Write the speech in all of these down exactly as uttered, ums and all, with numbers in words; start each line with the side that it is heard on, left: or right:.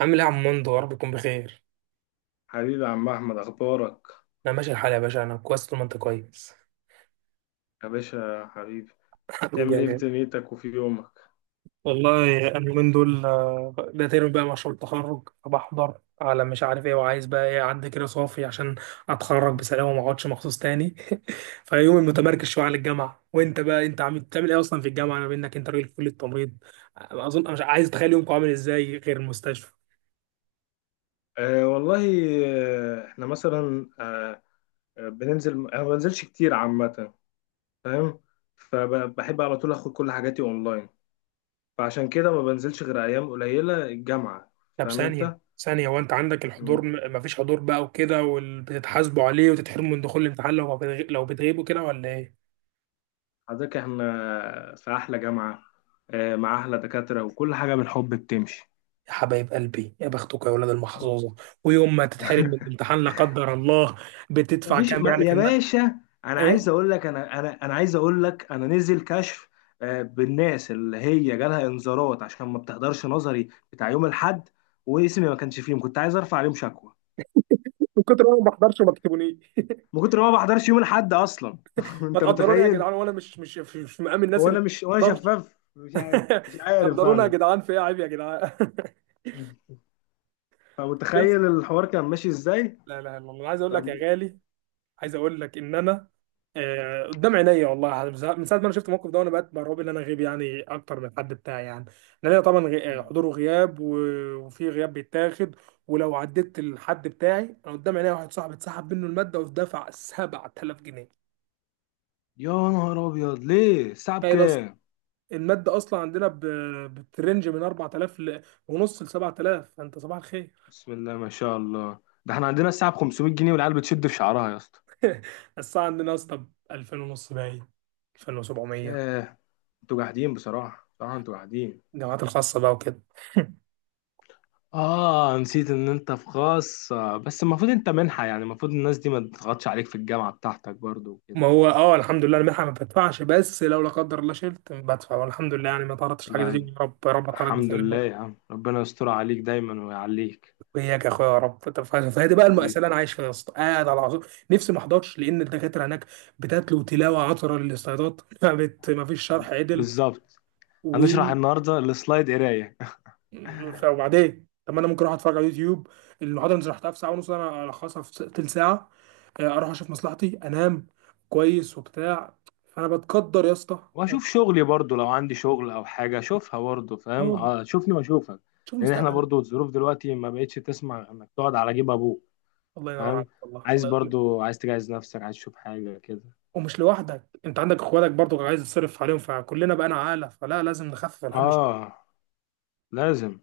right: عامل ايه يا عم مندو؟ يا رب يكون بخير.
left: حبيبي يا عم احمد، اخبارك؟
right: انا ماشي الحال يا باشا، انا كويس طول ما انت كويس.
left: يا باشا يا حبيبي.
right: حبيبي يا
left: تعمل ايه في
right: غالي.
left: دنيتك وفي يومك؟
right: والله انا من دول، آه، ده ترم بقى مشروع التخرج، فبحضر على مش عارف ايه وعايز بقى ايه، عندي كده صافي عشان اتخرج بسلام وما اقعدش مخصوص تاني. فيومي متمركز شويه على الجامعه. وانت بقى، انت عم بتعمل ايه اصلا في الجامعه؟ انا منك، انت راجل في كليه التمريض، اظن مش عايز اتخيل يومك عامل ازاي غير المستشفى.
left: أه والله. آه، احنا مثلا أه آه، بننزل. انا ما بنزلش كتير عامه. فاهم. فبحب على طول اخد كل حاجاتي اونلاين. فعشان كده ما بنزلش غير ايام قليله الجامعه.
right: طب
left: فاهم
right: ثانية
left: انت.
right: ثانية وانت عندك الحضور،
left: مم.
right: م- مفيش حضور بقى وكده وبتتحاسبوا عليه وتتحرموا من دخول الامتحان لو ما بتغ... لو بتغيبوا كده ولا ايه؟
left: حضرتك احنا في احلى جامعه أه مع احلى دكاتره، وكل حاجه بالحب بتمشي.
right: يا حبايب قلبي، يا بختكم يا ولاد المحظوظة. ويوم ما تتحرم من الامتحان لا قدر الله، بتدفع
left: مفيش
right: كام
left: ما
right: يعني في
left: يا
right: الم...
left: باشا. انا عايز
right: ايه؟
left: اقول لك انا انا انا عايز اقول لك انا نزل كشف آه، بالناس اللي هي جالها انذارات عشان ما بتحضرش نظري بتاع يوم الاحد. واسمي ما كانش فيهم، كنت عايز ارفع عليهم شكوى.
right: من كتر ما انا ما بحضرش ما تكتبوني.
left: من كتر ما ما بحضرش يوم الاحد اصلا.
right: ما
left: انت
right: تقدروني يا
left: متخيل؟
right: جدعان، وانا مش مش مش مش مقام الناس
left: هو
right: اللي
left: انا مش، وانا
right: ما بحضرش.
left: شفاف، مش عارف مش عارف
right: قدرونا يا
left: انا.
right: جدعان، في ايه، عيب يا جدعان. بس
left: فمتخيل الحوار كان ماشي ازاي.
right: لا لا لا، انا عايز اقول لك يا
left: فبج...
right: غالي، عايز اقول لك ان انا، آه، قدام عينيا والله، من ساعة من ساعة ما انا شفت الموقف ده وانا بقيت مرعوب ان انا غيب يعني اكتر من الحد بتاعي يعني. لان أنا طبعا غي- آه، حضور وغياب، و- وفي غياب بيتاخد. ولو عديت الحد بتاعي، انا قدام عينيا واحد صاحبي اتسحب منه المادة ودفع سبع تلاف جنيه،
left: يا نهار ابيض، ليه الساعه
right: تخيل اصلا.
left: بكام؟
right: المادة اصلا عندنا ب- بترنج من اربع تلاف ل- ونص ل سبع تلاف، فانت صباح الخير.
left: بسم الله ما شاء الله. ده احنا عندنا الساعه ب خمسمية جنيه، والعيال بتشد في شعرها يا اسطى.
right: الساعة عندنا يا اسطى ب الفين ونص، باين الفين وسبعمية.
left: ياه. انتوا جاحدين، بصراحة بصراحة انتوا جاحدين.
right: الجامعات الخاصة بقى وكده.
left: اه، نسيت ان انت في خاص. آه، بس المفروض انت منحة، يعني المفروض الناس دي ما تضغطش عليك في الجامعة بتاعتك برضو
right: ما
left: وكده.
right: هو اه الحمد لله انا منحة ما بدفعش، بس لو لا قدر الله شلت بدفع، والحمد لله يعني ما تعرضتش لحاجه زي دي،
left: لا.
right: يا رب يا رب اتعرض
left: الحمد لله يا
right: بسلامه.
left: عم، ربنا يستر عليك دايما ويعليك.
right: وإياك يا اخويا يا رب. طب ف- فهذه بقى المأساة
left: حبيبي.
right: اللي انا عايش فيها يا اسطى، قاعد على العصور نفسي ما احضرش لان الدكاتره هناك بتتلو تلاوه عطره للاستعداد. ما بت- ما فيش شرح عدل.
left: بالظبط.
right: و
left: هنشرح النهاردة السلايد قراية.
right: ف- وبعدين، طب ما انا ممكن اروح اتفرج على يوتيوب؟ المحاضره اللي شرحتها في ساعه ونص انا الخصها في س- تلت ساعه، آه، اروح اشوف مصلحتي انام كويس وبتاع. فانا بتقدر يا اسطى.
left: واشوف شغلي برضو لو عندي شغل او حاجة اشوفها برضو. فاهم.
right: أه،
left: آه، شوفني واشوفك.
right: شوف
left: لان احنا
right: مستقبلك.
left: برضو الظروف دلوقتي ما بقتش تسمع انك تقعد على جيب ابوك.
right: الله ينور
left: فاهم.
right: عليك، والله
left: عايز
right: الله يخليك.
left: برضو، عايز تجهز نفسك، عايز تشوف حاجة كده.
right: ومش لوحدك، انت عندك اخواتك برضو عايز تصرف عليهم، فكلنا بقى عاله، فلا لازم نخفف الحمل شويه.
left: اه. لازم.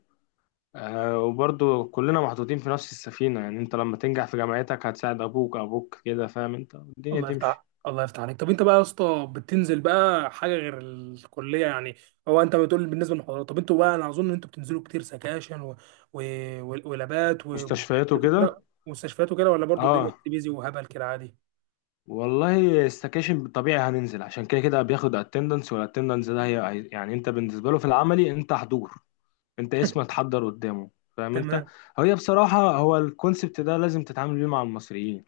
left: آه، وبرضو كلنا محطوطين في نفس السفينة، يعني انت لما تنجح في جامعتك هتساعد ابوك. ابوك كده فاهم انت، الدنيا
right: الله
left: تمشي.
right: يفتح الله يفتح عليك. طب انت بقى يا اسطى، بتنزل بقى حاجه غير الكليه يعني؟ هو انت بتقول بالنسبه للمحاضرات، طب انتوا بقى، انا اظن ان انتوا بتنزلوا كتير سكاشن و... و... و... ولابات و...
left: مستشفياته كده.
right: ومستشفيات وكده، ولا برضو الدنيا
left: اه.
right: بيزي وهبل كده عادي؟
left: والله استكاشن طبيعي هننزل، عشان كده كده بياخد اتندنس، والاتندنس ده هي يعني انت بالنسبة له في العملي انت حضور. انت اسمك اتحضر قدامه، فاهم انت.
right: تمام.
left: هي بصراحة، هو الكونسبت ده لازم تتعامل بيه مع المصريين.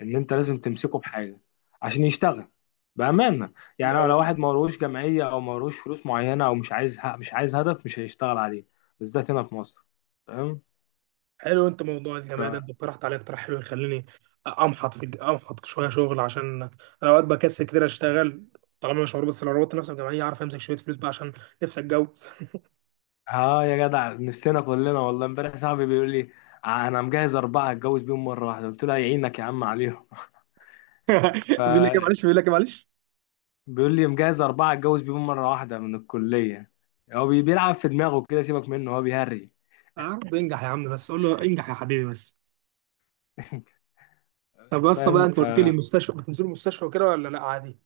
left: ان انت لازم تمسكه بحاجه عشان يشتغل بامانه. يعني
right: أو
left: لو واحد ملوش جمعيه او ملوش فلوس معينه او مش عايز مش عايز هدف، مش هيشتغل عليه. بالذات هنا في مصر. فاهم.
right: حلو، انت موضوع
left: ف
right: الجامعه ده، انت اقترحت عليا اقتراح حلو يخليني امحط في امحط شويه شغل، عشان انا اوقات بكسل كتير اشتغل طالما مش مربوط، بس لو ربطت نفسي بجمعيه اعرف امسك شويه فلوس بقى عشان نفسي اتجوز.
left: اه يا جدع، نفسنا كلنا. والله امبارح صاحبي بيقول لي انا مجهز اربعه اتجوز بيهم مره واحده. قلت له يعينك يا عم عليهم. ف
right: بيقول لك إيه معلش، بيقول لك إيه معلش.
left: بيقول لي مجهز اربعه اتجوز بيهم مره واحده من الكليه. هو بي- بيلعب في دماغه كده، سيبك منه هو بيهري.
right: عرض انجح يا عم، بس قول له انجح يا حبيبي بس. طب يا اسطى بقى،
left: فاهم.
right: انت قلت لي مستشفى، بتنزلوا مستشفى وكده ولا لا عادي؟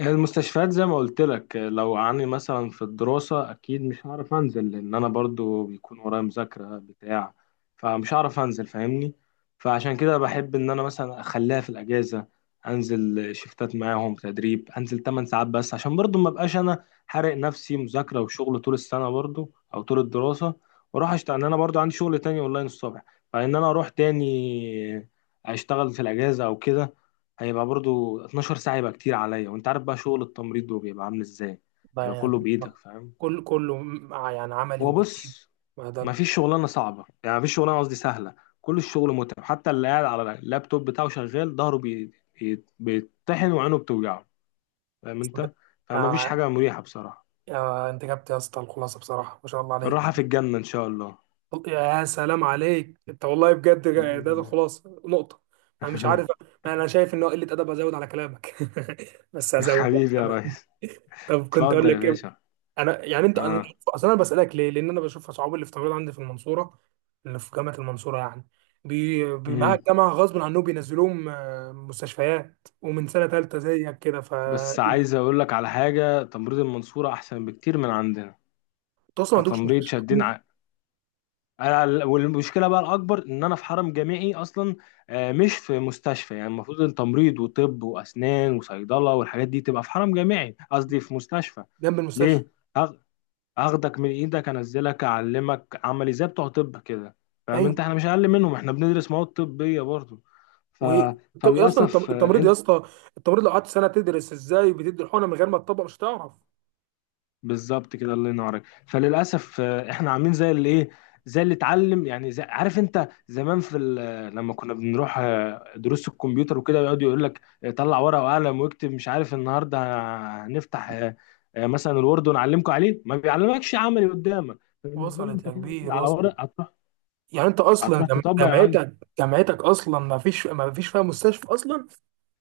left: هي المستشفيات زي ما قلت لك، لو عني مثلا في الدراسة أكيد مش هعرف أنزل لأن أنا برضو بيكون ورايا مذاكرة بتاع. فمش هعرف أنزل، فاهمني؟ فعشان كده بحب إن أنا مثلا أخليها في الأجازة. أنزل شفتات معاهم تدريب، أنزل 8 ساعات بس عشان برضو ما أبقاش أنا حارق نفسي مذاكرة وشغل طول السنة برضو أو طول الدراسة. وأروح أشتغل لأن أنا برضو عندي شغل تاني أونلاين الصبح. فإن أنا أروح تاني أشتغل في الأجازة أو كده، هيبقى برضو 12 ساعة، يبقى كتير عليا. وانت عارف بقى شغل التمريض ده بيبقى عامل ازاي،
right: بقى
left: يبقى كله
right: يعني
left: بإيدك، فاهم.
right: كل كله مع يعني عملي
left: هو
right: وبالايد،
left: بص،
right: ما ده لا.
left: مفيش شغلانة صعبة، يعني مفيش شغلانة، قصدي سهلة. كل الشغل متعب، حتى اللي قاعد على اللابتوب بتاعه شغال ظهره بي... بي- بيتطحن وعينه بتوجعه، فاهم انت. فمفيش
right: آه،
left: حاجة مريحة بصراحة.
right: آه انت جبت يا اسطى الخلاصه بصراحه ما شاء الله عليك.
left: الراحة في الجنة ان شاء الله.
right: يا سلام عليك، انت والله بجد جا- ده
left: بإذن
right: الخلاصه نقطه. انا مش
left: الله.
right: عارف، ما انا شايف ان هو قله ادب ازود على كلامك، بس هزود يعني،
left: حبيبي يا
right: تمام.
left: ريس.
right: طب كنت اقول
left: اتفضل يا
right: لك ايه؟
left: باشا.
right: انا يعني، انت انا
left: اه.
right: اصل انا بسالك ليه، لان انا بشوف اصحابي اللي في تمريض عندي في المنصوره، اللي في جامعه المنصوره يعني، بي... بي- معاها
left: مم.
right: الجامعه غصب عنهم بينزلوهم آه، مستشفيات ومن سنه ثالثه زيك كده. ف
left: بس عايز اقول لك على حاجة، تمريض المنصورة احسن بكتير من عندنا.
right: انت اصلا ما عندكش
left: كتمريض
right: مستشفى
left: شادين
right: حكومي
left: ع... أنا- والمشكله بقى الاكبر ان انا في حرم جامعي اصلا، آه، مش في مستشفى. يعني المفروض ان تمريض وطب واسنان وصيدله والحاجات دي تبقى في حرم جامعي، قصدي في مستشفى.
right: جنب المستشفى؟
left: ليه؟ هاخ- هاخدك من ايدك انزلك اعلمك عملي زي بتوع طب كده. فاهم انت،
right: أيوه.
left: احنا مش اقل منهم، احنا بندرس مواد طبيه برضه. ف...
right: و طب اصلا التم-
left: فللاسف آه،
right: التمريض يا اسطى، التمريض لو قعدت سنه تدرس ازاي بتدي الحقنه من غير ما تطبق مش هتعرف.
left: بالظبط كده، الله ينورك. فللاسف آه، احنا عاملين زي اللي ايه، زي اللي اتعلم يعني. زي عارف انت زمان في ال- لما كنا بنروح آه، دروس الكمبيوتر وكده، يقعد يقول لك آه، طلع ورقه وقلم واكتب، مش عارف النهارده هنفتح آه، آه، مثلا الوورد ونعلمكم عليه، ما بيعلمكش عملي قدامك. فبالنسبه له
right: وصلت
left: انت
right: يا
left: كده واخد
right: كبير
left: على
right: وصلت.
left: ورق. هتروح،
right: يعني انت اصلا
left: هتروح
right: جم-
left: تطبق يا معلم.
right: جامعتك، جامعتك اصلا ما فيش ما فيش فيها مستشفى اصلا؟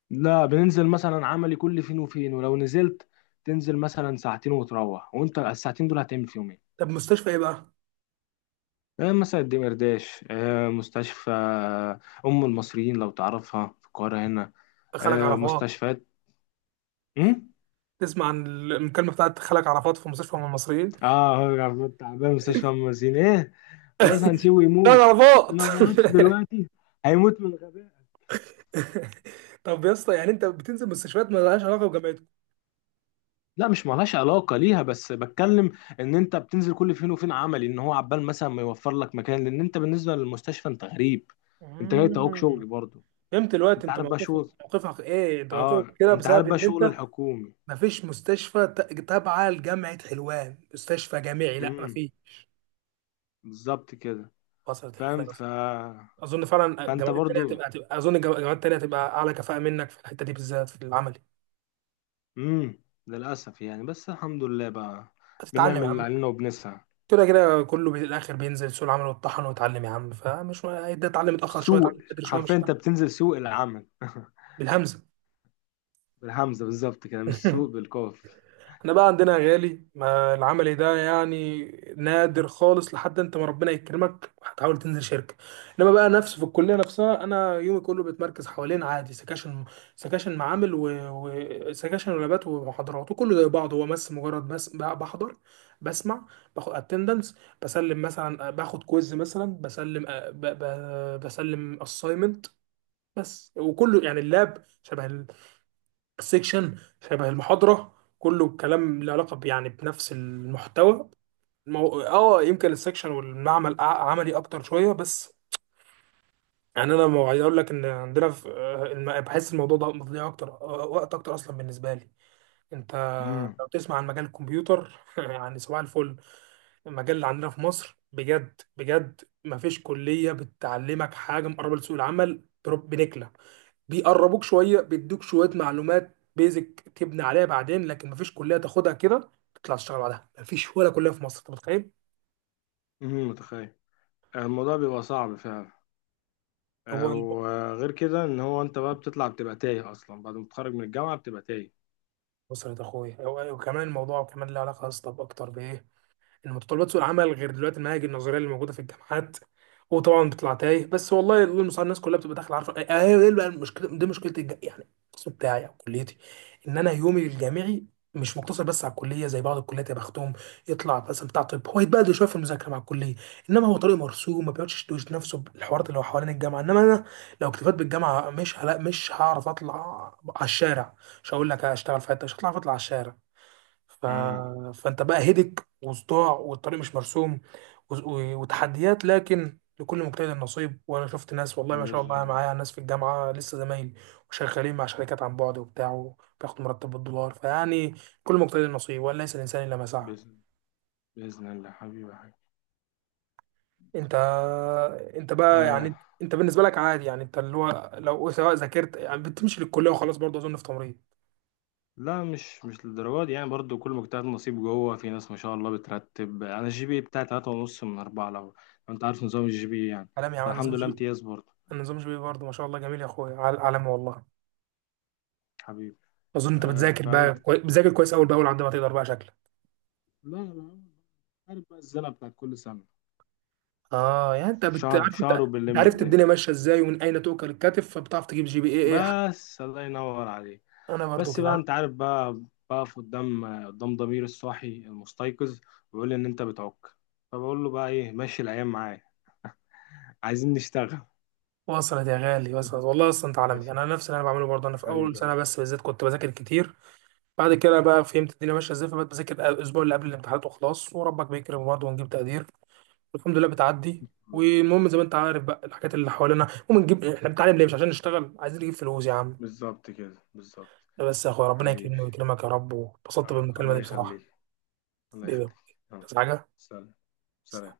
left: لا، بننزل مثلا عملي كل فين وفين، ولو نزلت تنزل مثلا ساعتين وتروح، وانت الساعتين دول هتعمل فيهم ايه؟
right: طب مستشفى ايه بقى؟
left: آه، مثلا الدمرداش، آه، مستشفى آه، أم المصريين لو تعرفها في القاهرة هنا.
right: خلك
left: آه،
right: عرفات.
left: مستشفيات أم؟
right: تسمع عن المكالمه بتاعت خلك عرفات في مستشفى من المصريين؟
left: اه، هو عبود تعبان مستشفى أم المصريين ايه، خلاص هنسيبه
right: خلك
left: يموت.
right: عرفات.
left: لو ما ماتش دلوقتي هيموت من الغباء.
right: طب يا اسطى يعني انت بتنزل مستشفيات ما لهاش علاقه بجامعتك؟
left: لا، مش مالهاش علاقة ليها، بس بتكلم ان انت بتنزل كل فين وفين عملي، ان هو عبال مثلا ما يوفر لك مكان لان انت بالنسبة للمستشفى انت غريب. انت جاي تعوق
right: مم.
left: شغل برضه.
right: فهمت دلوقتي،
left: انت
right: انت
left: عارف بقى
right: موقفك،
left: شغل،
right: موقفك ايه، انت موقفك
left: اه
right: كده
left: انت عارف
right: بسبب
left: بقى
right: ان
left: شغل
right: انت
left: الحكومي.
right: مفيش مستشفى ت- تابعة لجامعة حلوان، مستشفى جامعي، لا
left: امم.
right: مفيش.
left: بالظبط كده.
right: وصلت الخير
left: فاهم.
right: يا
left: ف...
right: أصلاً. أظن فعلا
left: فانت
right: الجامعات التانية
left: برضو.
right: هتبقى، هتبقى، أظن الجامع- الجامعات التانية هتبقى أعلى كفاءة منك في الحتة دي بالذات في العملي.
left: امم. للاسف يعني، بس الحمد لله بقى
right: هتتعلم
left: بنعمل
right: يا
left: اللي
right: عم،
left: علينا وبنسعى.
right: كده كده كله بي- الآخر بينزل سوق العمل ويتطحن ويتعلم يا عم، فمش ده، اتعلم متأخر شوية،
left: سوق
right: اتعلم بدري شوية، مش
left: حرفيا انت
right: فارقة.
left: بتنزل سوق العمل.
right: بالهمزة.
left: بالهمزه، بالظبط كده، مش سوق بالقاف.
right: احنا بقى عندنا يا غالي ما العملي ده يعني نادر خالص، لحد انت ما ربنا يكرمك هتحاول تنزل شركه. انما بقى نفسه في الكليه نفسها، انا يومي كله بيتمركز حوالين عادي سكاشن، سكاشن معامل وسكاشن ولابات ومحاضرات، وكله زي بعض، هو بس مجرد بس ب- بحضر، بسمع، باخد اتندنس، بسلم مثلا، باخد كويز مثلا، بسلم، آه، ب- ب- بسلم اساينمنت بس. وكله يعني اللاب شبه سيكشن، شبه المحاضرة، كله كلام له علاقة ب- يعني بنفس المحتوى. مو... اه يمكن السيكشن والمعمل أع- عملي اكتر شوية بس يعني. انا ما عايز اقول لك ان عندنا في آه، الم- بحس الموضوع ده مضيع اكتر، آه، وقت اكتر اصلا بالنسبة لي انت.
left: امم.
right: لو تسمع عن مجال الكمبيوتر يعني صباح الفل. المجال اللي عندنا في مصر بجد بجد ما فيش كلية بتعلمك حاجة مقربة لسوق العمل بنكلة، بيقربوك شويه، بيدوك شويه معلومات بيزك تبني عليها بعدين، لكن مفيش كليه تاخدها كده تطلع تشتغل بعدها، مفيش ولا كليه في مصر، انت متخيل؟
left: امم، متخيل. الموضوع بيبقى صعب فعلا. آه،
right: هو الب-
left: وغير كده ان هو انت بقى بتطلع بتبقى تايه اصلا، بعد ما تتخرج من الجامعه بتبقى تايه.
right: بص يا اخويا، هو- وكمان الموضوع كمان له علاقه اصلا اكتر بايه، ان متطلبات سوق العمل غير دلوقتي المناهج النظريه اللي موجوده في الجامعات. وطبعا بتطلع تايه بس، والله الله المستعان، الناس كلها بتبقى داخله عارفه ايه، إيه بقى المشكله دي؟ مشكله الج- يعني القسم بتاعي او كليتي، ان انا يومي الجامعي مش مقتصر بس على الكليه زي بعض الكليات يا بختهم، يطلع مثلا بتاع طب هو يتبهدل شويه في المذاكره مع الكليه، انما هو طريق مرسوم، ما بيقعدش يشتوش نفسه بالحوارات اللي هو حوالين الجامعه، انما انا لو اكتفيت بالجامعه، مش هلا مش هعرف اطلع على الشارع، مش هقول لك هشتغل في حته، مش هطلع اطلع على الشارع. ف...
left: امم.
right: فانت بقى هدك وصداع والطريق مش مرسوم و... و... وتحديات، لكن لكل مجتهد نصيب. وانا شفت ناس والله ما شاء
left: باذن
right: الله، أنا
left: الله.
right: معايا ناس في الجامعه لسه زمايلي وشغالين مع شركات عن بعد وبتاع وبياخدوا مرتب بالدولار، فيعني كل مجتهد نصيب، وليس الانسان الا ما سعى.
left: باذن باذن الله، حبيبي يا حبيبي.
right: انت انت بقى
left: آه،
right: يعني، انت بالنسبه لك عادي يعني، انت اللي هو لو سواء ذاكرت يعني بتمشي للكليه وخلاص برضه اظن في تمريض؟
left: لا، مش مش للدرجة دي يعني. برضو كل مجتهد نصيب، جوه في ناس ما شاء الله بترتب. انا الجي بي بتاعي تلاتة ونص من أربعة، لو لو انت عارف نظام الجي بي يعني.
right: عالمي يا عم، نظام
left: فالحمد لله
right: جي،
left: امتياز برضو.
right: نظام جي برضه ما شاء الله جميل يا اخويا، عال- عالمي والله.
left: حبيبي.
right: اظن انت
left: آه،
right: بتذاكر
left: فاهم.
right: بقى كوي... بتذاكر كويس اول باول عندما تقدر بقى شكلك.
left: لا، لا، عارف بقى الزنقة بتاعت كل سنة،
right: اه يعني انت بت...
left: شهر
right: عارف انت،
left: شهر
right: انت
left: وبنلم
right: عرفت
left: الدنيا.
right: الدنيا ماشيه ازاي ومن اين تؤكل الكتف، فبتعرف تجيب جي بي اي ايه حق.
left: بس الله ينور عليك.
right: انا برضو
left: بس بقى
right: كده.
left: انت عارف بقى، بقف قدام قدام ضمير الصاحي المستيقظ، ويقول لي ان انت بتعك، فبقول له بقى ايه، ماشي الايام معايا، عايزين نشتغل.
right: وصلت يا غالي وصلت، والله اصلا انت عالمي،
left: ماشي.
right: انا نفس اللي انا بعمله برضه، انا في اول
left: حبيبي
right: سنه
left: حبيبي.
right: بس بالذات كنت بذاكر كتير، بعد كده بقى فهمت الدنيا ماشيه ازاي، فبقيت بذاكر الاسبوع اللي قبل الامتحانات وخلاص، وربك بيكرم برضه ونجيب تقدير، والحمد لله بتعدي. والمهم زي ما انت عارف بقى، الحاجات اللي حوالينا، المهم نجيب، احنا بنتعلم ليه؟ مش عشان نشتغل؟ عايزين نجيب فلوس يا عم.
left: بالظبط كده، بالظبط.
right: لا بس يا اخويا، ربنا
left: حبيبي.
right: يكرمني ويكرمك يا رب، واتبسطت
left: آه،
right: بالمكالمة
left: الله
right: دي بصراحة.
left: يخليك، الله
right: حبيبي.
left: يخليك. يلا.
right: بس حاجة.
left: سلام. سلام.